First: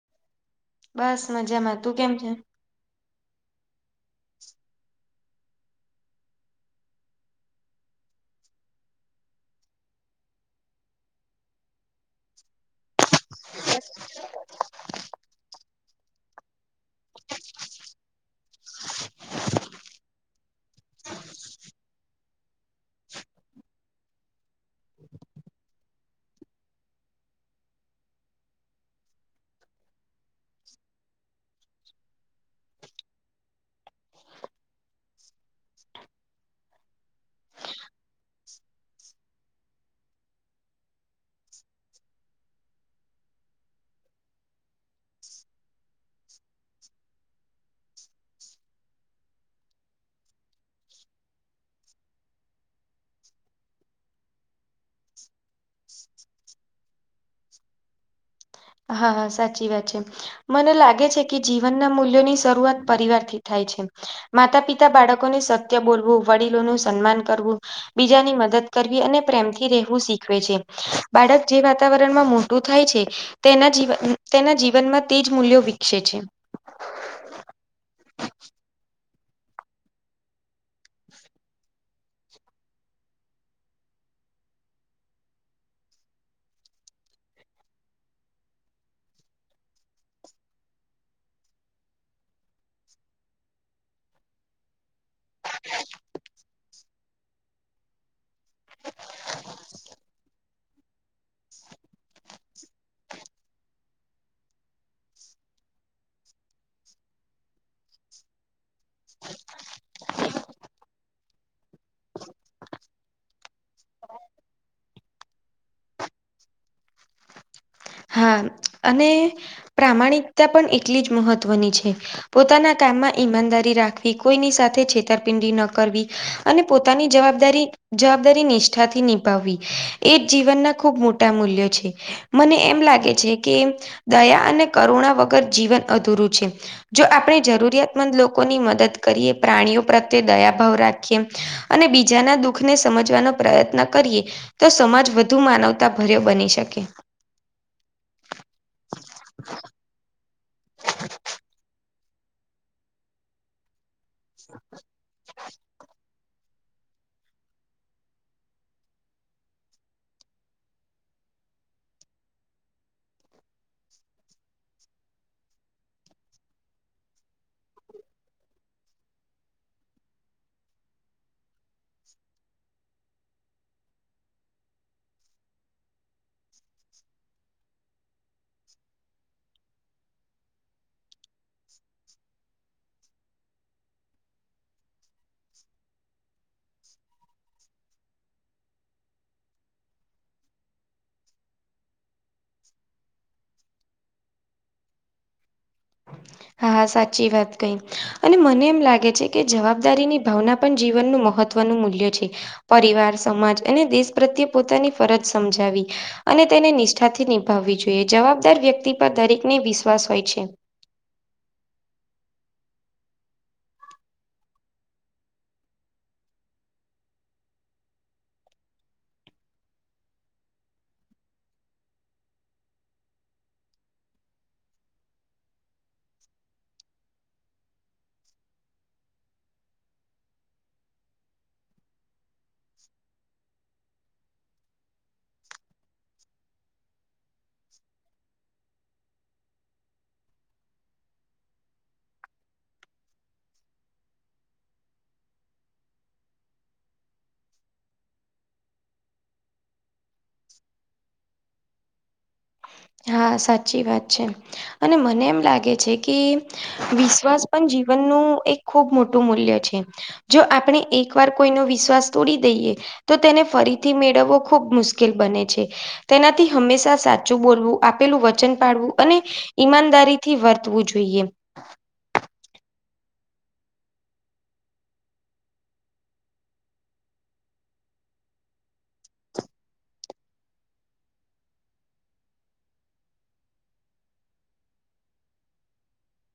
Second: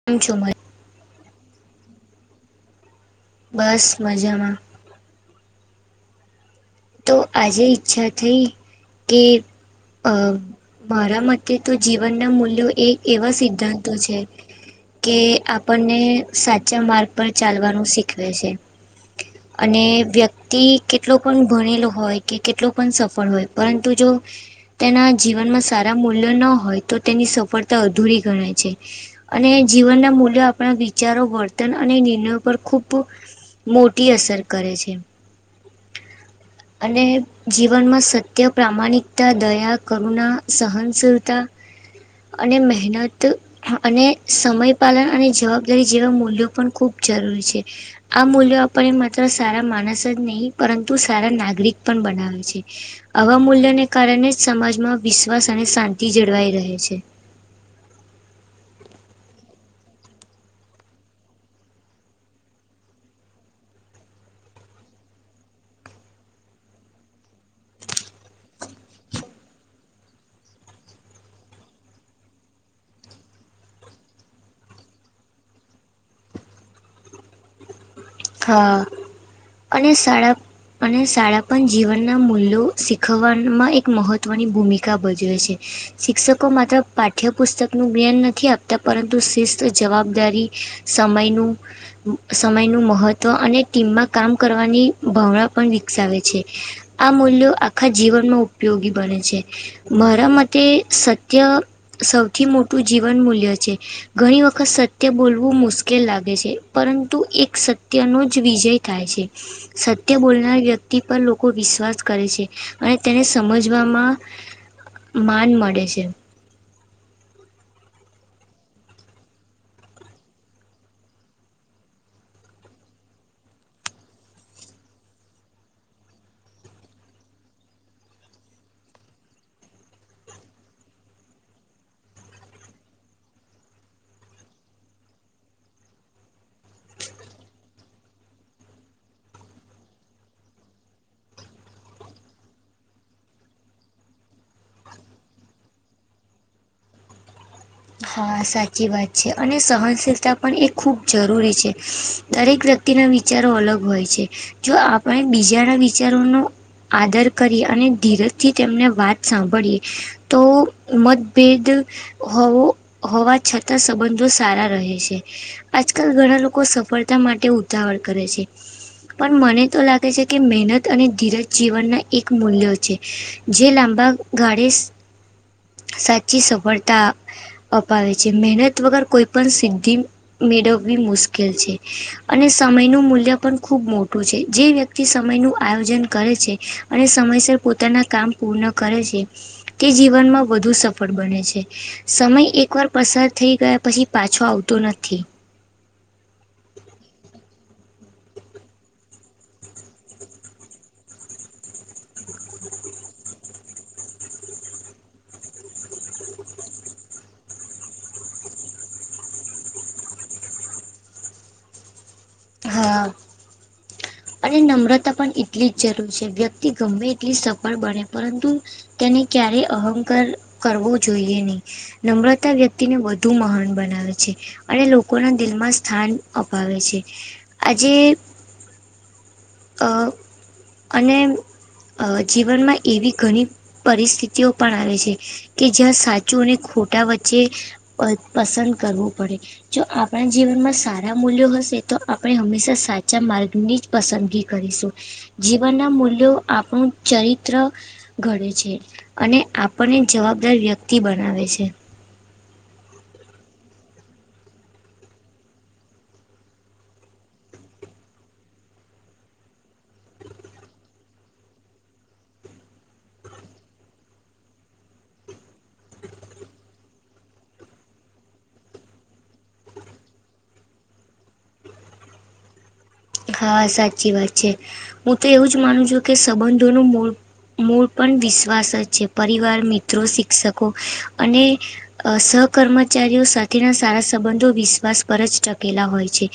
[inaudible] બસ મજામાં તું કેમ છે બસ મજામાં તો આજે ઈચ્છા થઈ કે અ મારા મતે તો જીવનના મૂલ્યો એ એવા સિદ્ધાંતો છે કે આપણને સાચા માર્ગ પર ચાલવાનું શીખવે છે અને વ્યક્તિ કેટલો પણ ભણેલો હોય કે કેટલો પણ સફળ હોય પરંતુ જો તેના જીવનમાં સારા મૂલ્ય ન હોય તો તેની સફળતા અધૂરી ગણાય છે અને જીવનના મૂલ્યો આપણા વિચારો વર્તન અને નિર્ણયો પર ખૂબ મોટી અસર કરે છે અને જીવનમાં સત્ય પ્રામાણિકતા દયા કરુણા સહનશીલતા અને મહેનત અને સમયપલન અને જવાબ દારી જેવા મૂલ્યો પણ ખૂબ જરૂરી છે આ મૂલ્યો આપણણે માત્ર સારા માણસ જ નહીં પરંતુ સારા નાગરિક પણ બનાવે છે આવા મૂલ્યને કારણે જ સમાજમાં વિશ્વાસ અને શાંતિ જળવાઈ રહે છે હા હા સાચી વાત છે મને લાગે છે કે જીવનના મૂલ્યો ની શરૂઆત પરિવારથી થાય છે માતા પિતા બાળકોને સત્ય બોલવું વડીલોનું સન્માન કરવું બીજાની મદદ કરવી અને પ્રેમથી રહેવું શીખવે છે બાળક જે વાતાવરણમાં થાય છે તેના જીવન તેના જીવનમાં તેજ મૂલ્યો વિકસે છે હા અને શાળા અને શાળા પણ જીવન ના મૂલ શીખવમાં એક મહત્વની ભૂમિકા ભજવે છે શિક્ષકો માત્ર પાઠ્યપુસ્તક નું જ્ઞાન નથી આપતા પરંતુ શિસ્ત જવાબદારિ સમયનું સમયનું મહત્ત્વ તો અને ટીમમાં કામ કરવાની ભાવના પણ વિકસાવે છે આ મૂલ્યો આખા જીવનમાં ઉપયોગી બને છે મારા મતે સત્ય સૌથી મોટું જીવન મૂલ્ય છે ઘણી વખત સત્ય બોલવું મુશ્કેલ લાગે છે પરંતુ એક સત સત્યનો જ વિજય થાય છે સત્ય બોલનાર વ્યક્તિ પર લોકો વિશ્વાસ કરે છે અને તેને સમજવામાં માન મળે છે હા અને પ્રામાણિકતા પણ એટલી જ મહત્વની છે પોતાના કામમાં ઈમાનદારી રાખવી કોઈની સાથે છેતરપિંડી ન કરવી અને પોતાની જવાબદારી જવાબદારી નિષ્ઠાથી નિભાવવી એ જ જીવનના ખૂબ મોટા મૂલ્યો છે મને એમ એમ લાગે છે કે દયા અને કરુણા વગર જીવન અધૂરું છે જો આપણે જરૂરિયાતમંદ લોકોની મદદ કરીએ પ્રાણીઓ પ્રત્યે દયાભાવ રાખીએ અને બીજાના દુઃખ ને સમજવાનો પ્રયત્ન કરીએ તો સમાજ વધુ માનવતા ભર્યો બની શકે હા સાચી વાત છે અને સહનશીલતા પણ એ ખૂબ જરૂરી છે દરેક વ્યક્તિના વિચારો અલગ હોય છે જો આપ પણ એ બીજાના વિચારોનો આદર કરી અને ધીરજથી તેમને વાત સાંભળીએ તો મતભેદ હોવો હોવા છતાં સંબંધો સારા રહે છે. આજકાલ ઘણા લોકો સફળતા માટે ઉતાવળ કરે છે. પણ મને તો લાગે છે કે મહેનત અને ધીરજ જીવનના એક મૂલ્યો છે જે લાંબા [inaudible] સાચી સફળતા અપાવે છે મહેનત વગર કોઈ પણ સિદ્ધિ મેળવવી મુશ્કેલ છે અને સમયનું મૂલ્ય પણ ખૂબ મોટું છે. જે વ્યક્તિ [inaudible] સમય નું આયોજન કરે છે અને સમયસર પોતાના કામ પૂર્ણ કરે છે તે જીવનમાં વધુ સફળ બને છે. સમય એક એકવાર પસાર થઈ ગયા પછી પાછો આવતો નથી. [inaudible] હા સાચી વાત કહી અને મને એમ લાગે છે કે જવાબદારીની ભાવના પણ જીવનનું મહત્વ મહવનું મૂલ્ય છે. પરિવાર, સમાજ અને દેશ પ્રત્યે પોતાની ફરજ સમજાવી અને તેને નિષ્ઠાથી નિભાવવી જોઈએ જવાબદાર વ્યક્તિ પર દરેકને વિશ્વાસ હોય છે. હા.. અને નમ્રતા પણ એટલી જ જરૂર છે વ્યક્તિ ગમે એટલી સફળ બને પરંતુ તેને ક્યારેય અહંકાર કરવો જોઈએ નહી. નમ્રતા વ્યક્તિને વધુ મહાન બનાવે છે અને લોકોના દિલમાં સ્થાન અપાવે છે. આજે અ.. અને અ.. જીવનમાં એવી ઘણી પરિસ્થિતિઓ પણ આવે છે કે જ્યાં સાચું અને ખોટા વચ્ચે પસંદ કરવુ પડે. જો આપણા જીવનમાં સારા મૂલ્યો હશે તો આપણે હંમેશા સાચા માર્ગની જ પસંદગી કરીશું. જીવન ના મૂલ્યો આપણું ચરિત્ર ઘડે છે અને આપણને જવાબદાર વ્યક્તિ બનાવે છે. હા સાચી વાત છે અને મને એમ લાગે છે કે વિશ્વાસ પણ જીવનનું એક ખૂબ મોટું મૂલ્ય છે. જો આપણે એક વાર કોઈનો વિશ્વાસ તોડી દઈએ તો તેને ફરીથી મેળવવો ખૂબ મુશ્કેલ બને છે તેનાથી હંમેશા સાચું બોલવું. આપેલું વચન પાડવું અને ઈમાનદારીથી વર્તવું જોઈએ. હા સાચી વાત છે. હું તો એવું જ માનું છું કે સંબંધોનું મૂળ મૂળ પણ વિશ્વાસ જ છે. પરિવાર, મિત્રો, શિક્ષકો અને અ સહકર્મચારીઓ સાથેના સારા સંબંધો વિશ્વાસ પર જ ટકેલા હોય છે.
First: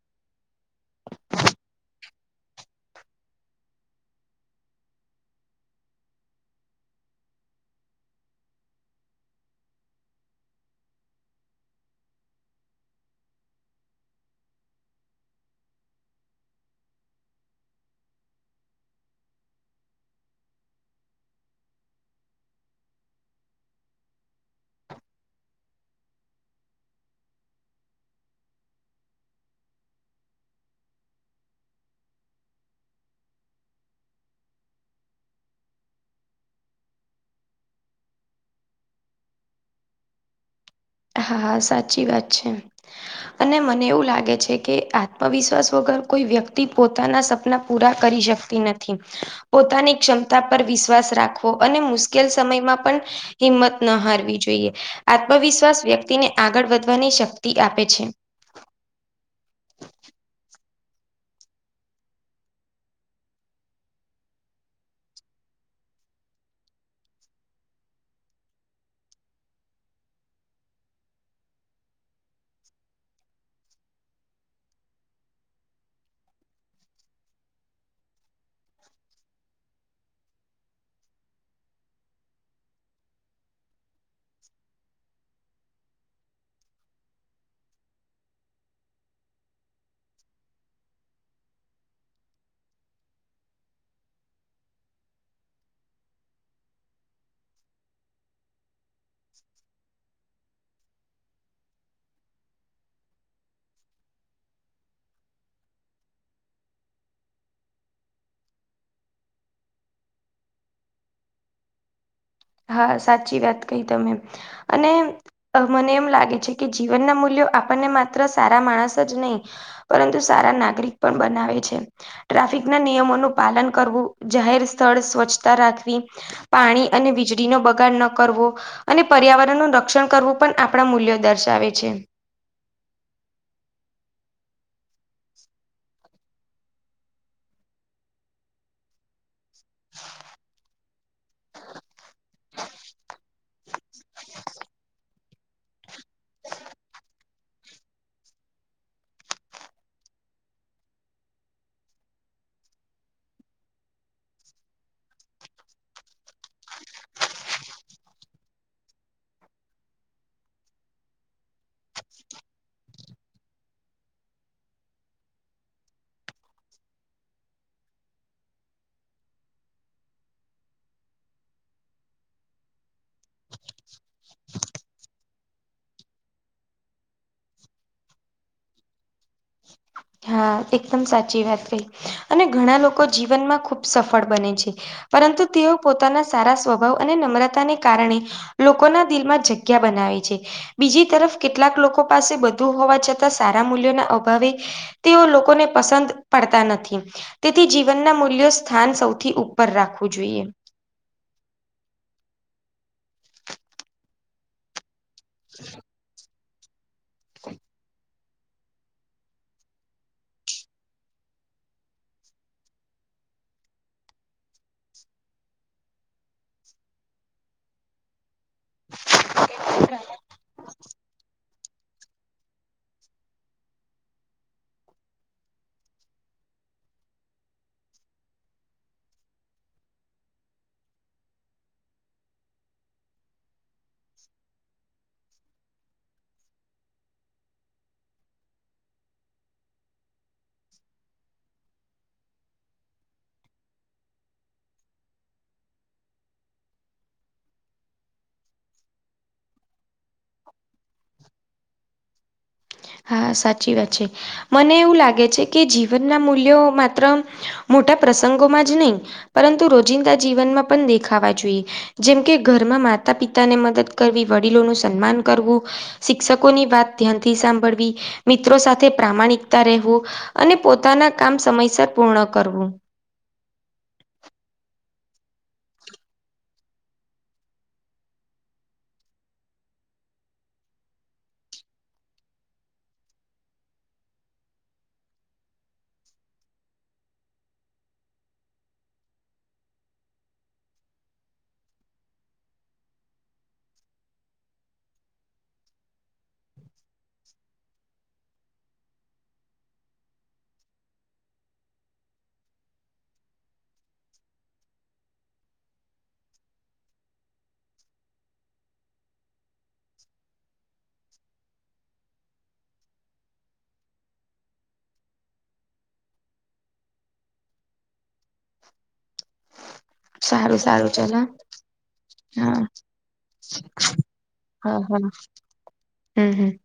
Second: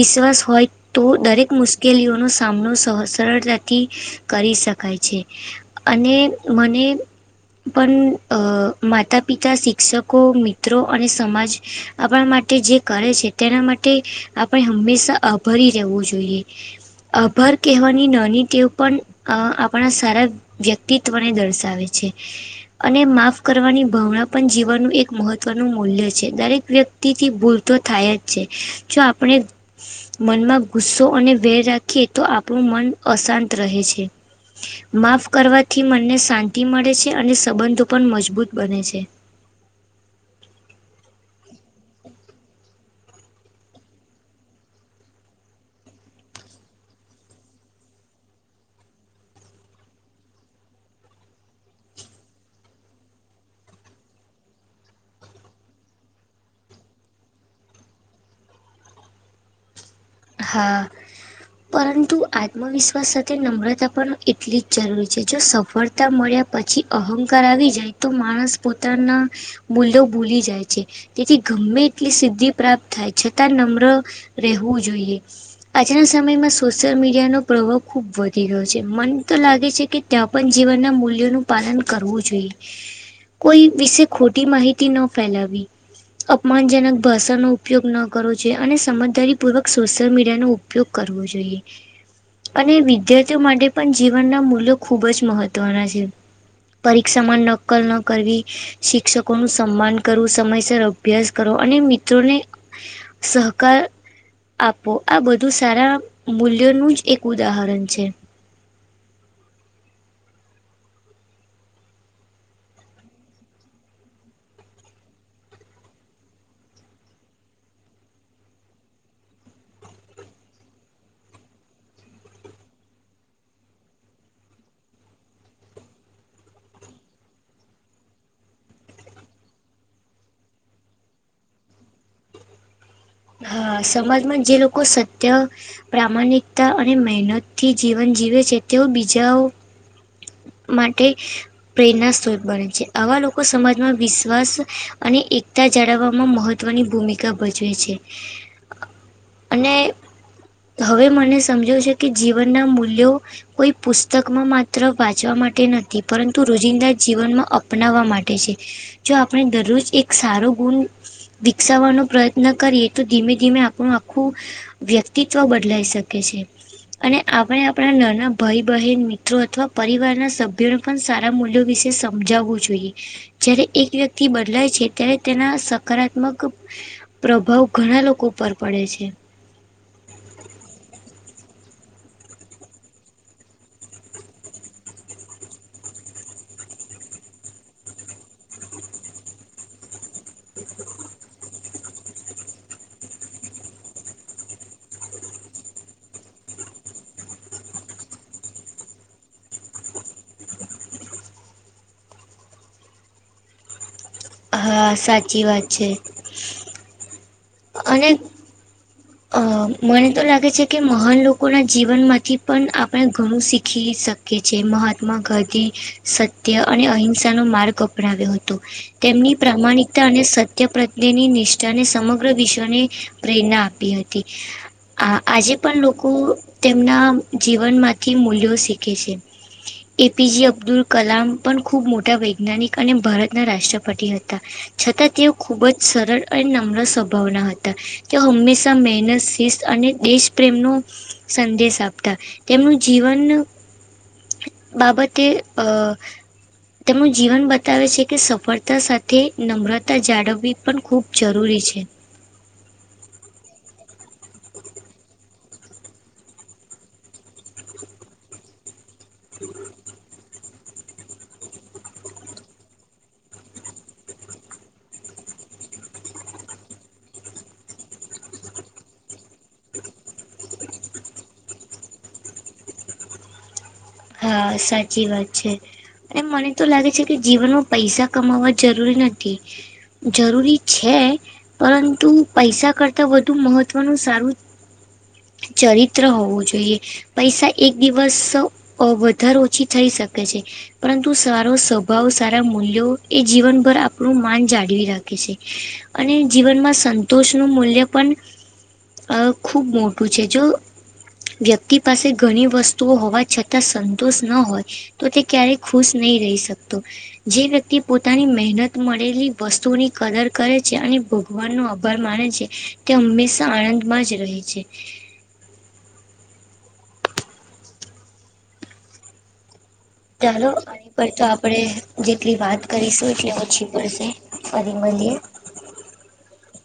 વિશ્વાસ હોય તો દરેક મુશ્કેલીઓનો સામનો સહ સરળતાથી કરી શકાય છે. અને મને પણ અ માતા-પિતા, શિક્ષકો, મિત્રો અને સમાજ આપણા માટે જે કરે છે તેના માટે આપણે હંમેશા આભારી રહેવું જોઈએ. આભાર કહેવાની નાની તેવ પણ અ આપણા સારા વ્યક્તિત્વને દર્શાવે છે. અને માફ કરવાની ભાવના પણ જીવવાનું એક મહત્વનું મૂલ્ય છે. દરેક વ્યક્તિ વ્યક્તિથી ભૂલ તો થાય જ છે. જો આપણે મનમાં ગુસ્સો અને વેર રાખીએ તો આપણું મન અશાંત રહે છે. માફ કરવાથી મનને શાંતિ મળે છે અને સંબંધો પણ મજબૂત બને છે. હા, સાચી વાત છે. અને મને એવું લાગે છે કે આત્મવિશ્વાસ વગર કોઈ વ્યક્તિ પોતાના સપના પૂરા કરી શકતી નથી. પોતાની ક્ષમતા પર વિશ્વાસ રાખવો અને મુશ્કેલ સમયમાં પણ. હિંમત ન હારવી જોઈએ. આત્મવિશ્વાસ. વ્યક્તિને આગળ વધવાની શક્તિ આપે છે. હા. પરંતુ આત્મવિશ્વાસ સાથે નમ્રતા પણ એટલી જ જરૂરી છે જો સફળ તા મળ્યા પછી અહંકાર આવી જાય તો માણસ પોતાના. મૂલ્યો ભૂલી જાય છે તેથી ગમે એટલી સિદ્ધિ પ્રાપ્ત થાય છતાં નમ્ર. રહેવું જોઈએ. આજના સમયમાં સોશિયલ મીડિયાનો પ્રભાવ ખૂબ વધી ગયો છે મન તો લાગે છે કે. ત્યાં પણ જીવનના મૂલ્યોનું પાલન કરવું જોઈએ. કોઈ વિશે ખોટી માહિતી ન ફેલાવી. અપમાનજનક ભાષાનો ઉપયોગ ન કરવો જોઈએ અને સમજદારીપૂર્વક સોશિ યલ મીડિયાનો ઉપયોગ કરવો જોઈએ. અને વિદ્યાર્થીઓ માટે પણ જીવનના મૂલ્યો ખૂબ જ મહત્વના છે. પરીક્ષામાં નકલ ન કરવી. શિક્ષકો નું સન્માન કરવું, સમયસર અભ્યાસ કરો અને મિત્રોને સહકાર. આપવો આ બધું સારા મૂલ્યોનું જ એક ઉદાહરણ છે. હા સાચી વાત કહી તમે અને મને એમ લાગે છે કે જીવનના મૂલ્યો આપણને માત્ર સારા માણસ જ નહીં. પરંતુ સારા નાગરિક પણ બનાવે છે. ટ્રાફિકના નિયમોનું પાલન કરવું જાહેર સ્થળ સ્વચ્છતા રાખવી. પાણી અને વીજ ડીનો બગાડ ન કરવો અને પર્યાવરણનું રક્ષણ કરવું પણ આપણા મૂલ્યો દર્શાવે છે. હા સમાજમાં જે લોકો સત્ય, પ્રામાણિકતા અને મહેનતથી જીવન જીવે છે તેઓ બીજાઓ. [inaudible] માટે પ્રેરણા સ્ત્રોત બને છે આવા લોકો સમાજમાં વિશ્વાસ અને એકતા જાળવવામાં મહ ત્ત્વની ભૂમિકા ભજવે છે. અને હવે મને સમજો છે કે જીવનના મૂલ્યો કોઈ પુસ્તકમાં માત્ર વાંચવા માટે નથી પરંતુ રોજિંદા જીવનમાં અપનાવવા માટે છે. જો આપણે દરરોજ એક સારો ગુણ વિકસાવવાનો પ્રયત્ન કરીએ. તો ધીમે ધીમે આપણું આખું વ્યક્તિત્વ બદલાઈ શકે છે. અને આપણે આપણા નાના ભાઈ બહેન મિત્રો અથવા પરિવારના સભ્યોને પણ સારા મૂલ્યો વિશે સમજાવવું જોઈએ. જ્યારે એક વ્યક્તિ બદલાય છે ત્યારે તેના સકારાત્મક પ્રભાવ ઘણા લોકો ઉપર પડે છે. હા એકદમ સાચી વાત કહી અને ઘણા લોકો જીવનમાં ખુબ સફળ બને છે. પરંતુ તેઓ પોતાના સારા સ્વભાવ અને નમ્રતાને કારણે લોકોના દિલમાં જગ્યા બનાવે છે. બીજી તરફ કેટલાક લોકો પાસે બધું હોવા છતાં સારા મૂલ્યોના અભાવે તેઓ લોકોને પસંદ પડતા નથી. તેથી જીવનના મૂલ્યો સ્થાન સૌથી ઉપર રાખવું જોઈએ. હા સાચી વાત છે. [inaudible] એન અ મને તો લાગે છે કે મહાન લોકોના જીવનમાંથી પણ આપણે ઘણું શીખી શ કીએ છે મહાત્મા ગાંધી સત્ય અને અહિંસાનો માર્ગ અપનાવ્યો હતો. તેમની પ્રામાણિકતા અને સત્ય પ્રત્યેની નિ જાને સમગ્ર વિશ્વને પ્રેરણા આપી હતી. આ આજે પણ લોકો તેમના જીવનમાંથી મૂલ્યો શીખે છે. એ પી જે અબ્દુલ કલામ પણ ખૂબ મોટા વૈજ્ઞાનિક અને ભારતના રાષ્ટ્રપતિ હતા. છતાં તેઓ ખુબ જ સરળ અને નમ્ર સ્વભાવના હતા, તેઓ હંમેશ ા મેનસ, શિષ્ટ અને દેશ પ્રેમનું સંદેશ આપતા, તેમનું જીવન બાબતે અ તેમનું જીવન બતાવે છે, કે સાથે સફળતા સાથે નમ્રતા જાળવવી પણ ખૂબ જરૂરી છે. હા સાચી છે, મને એવું લાગે છે કે જીવનના મૂલ્યો માત્ર મોટા પ્રસંગોમાં જ નય, પરંતુ રોજિંદા જીવનમાં પણ દેખાવા જોઈએ. જેમ કે ઘરમાં માતા, પિતાને મદદ કરવી વડીલોનું સન્માન કરવું. શિક્ષકોની વાત ધ્યાનથી સાંભળવી, મિત્રો સાથે પ્રામાણિકતા રેહવુ, અને પોતાના કામ સમયસર પૂર્ણ કરવું. હા, સાચી વાત છે. એમ મને તો લાગે છે કે જીવનમાં પૈસા કમાવા જરૂરી નથી‌ જરૂરી છે. પરંતુ પૈસા કરતા વધુ મહત્વનું સારું ચરિત્ર હોવું જોઈએ, પૈસા એક દિવસ અ વધાર ઓછી થઈ શકે છે. પરંતુ સારો સ્વભાવ, સારા મૂલ્યો એ જીવનભર આપળુ માન જાળવી રાખે છે. અને જીવનમાં સંતોષનું મૂલ્ય પણ આ ખૂબ મોટું છે, જો વ્યક્તિ પાસે ઘણી વસ્તુ હોવા [inaudible] તાં સંતુષ ન હોય તો તે ક્યારેય ખુશ નય રેય શકતું જે વ્યક્તિ પોતાની મેહનત મળેલી વસ્તુની કદર કરે [inaudible] ભગવાન નું અભાર માને છે, તે હંમેશા [unintelligible] જ રહે છે [inaudible] [unintelligible] સારું સારું તોપીક ચલ પર તો હા આપળે જેટલી હા વાત કરીશું એટલી ઓછી પળશે ફરી મલીએ. [unintelligible] હમ્મ, હમ. [inaudible]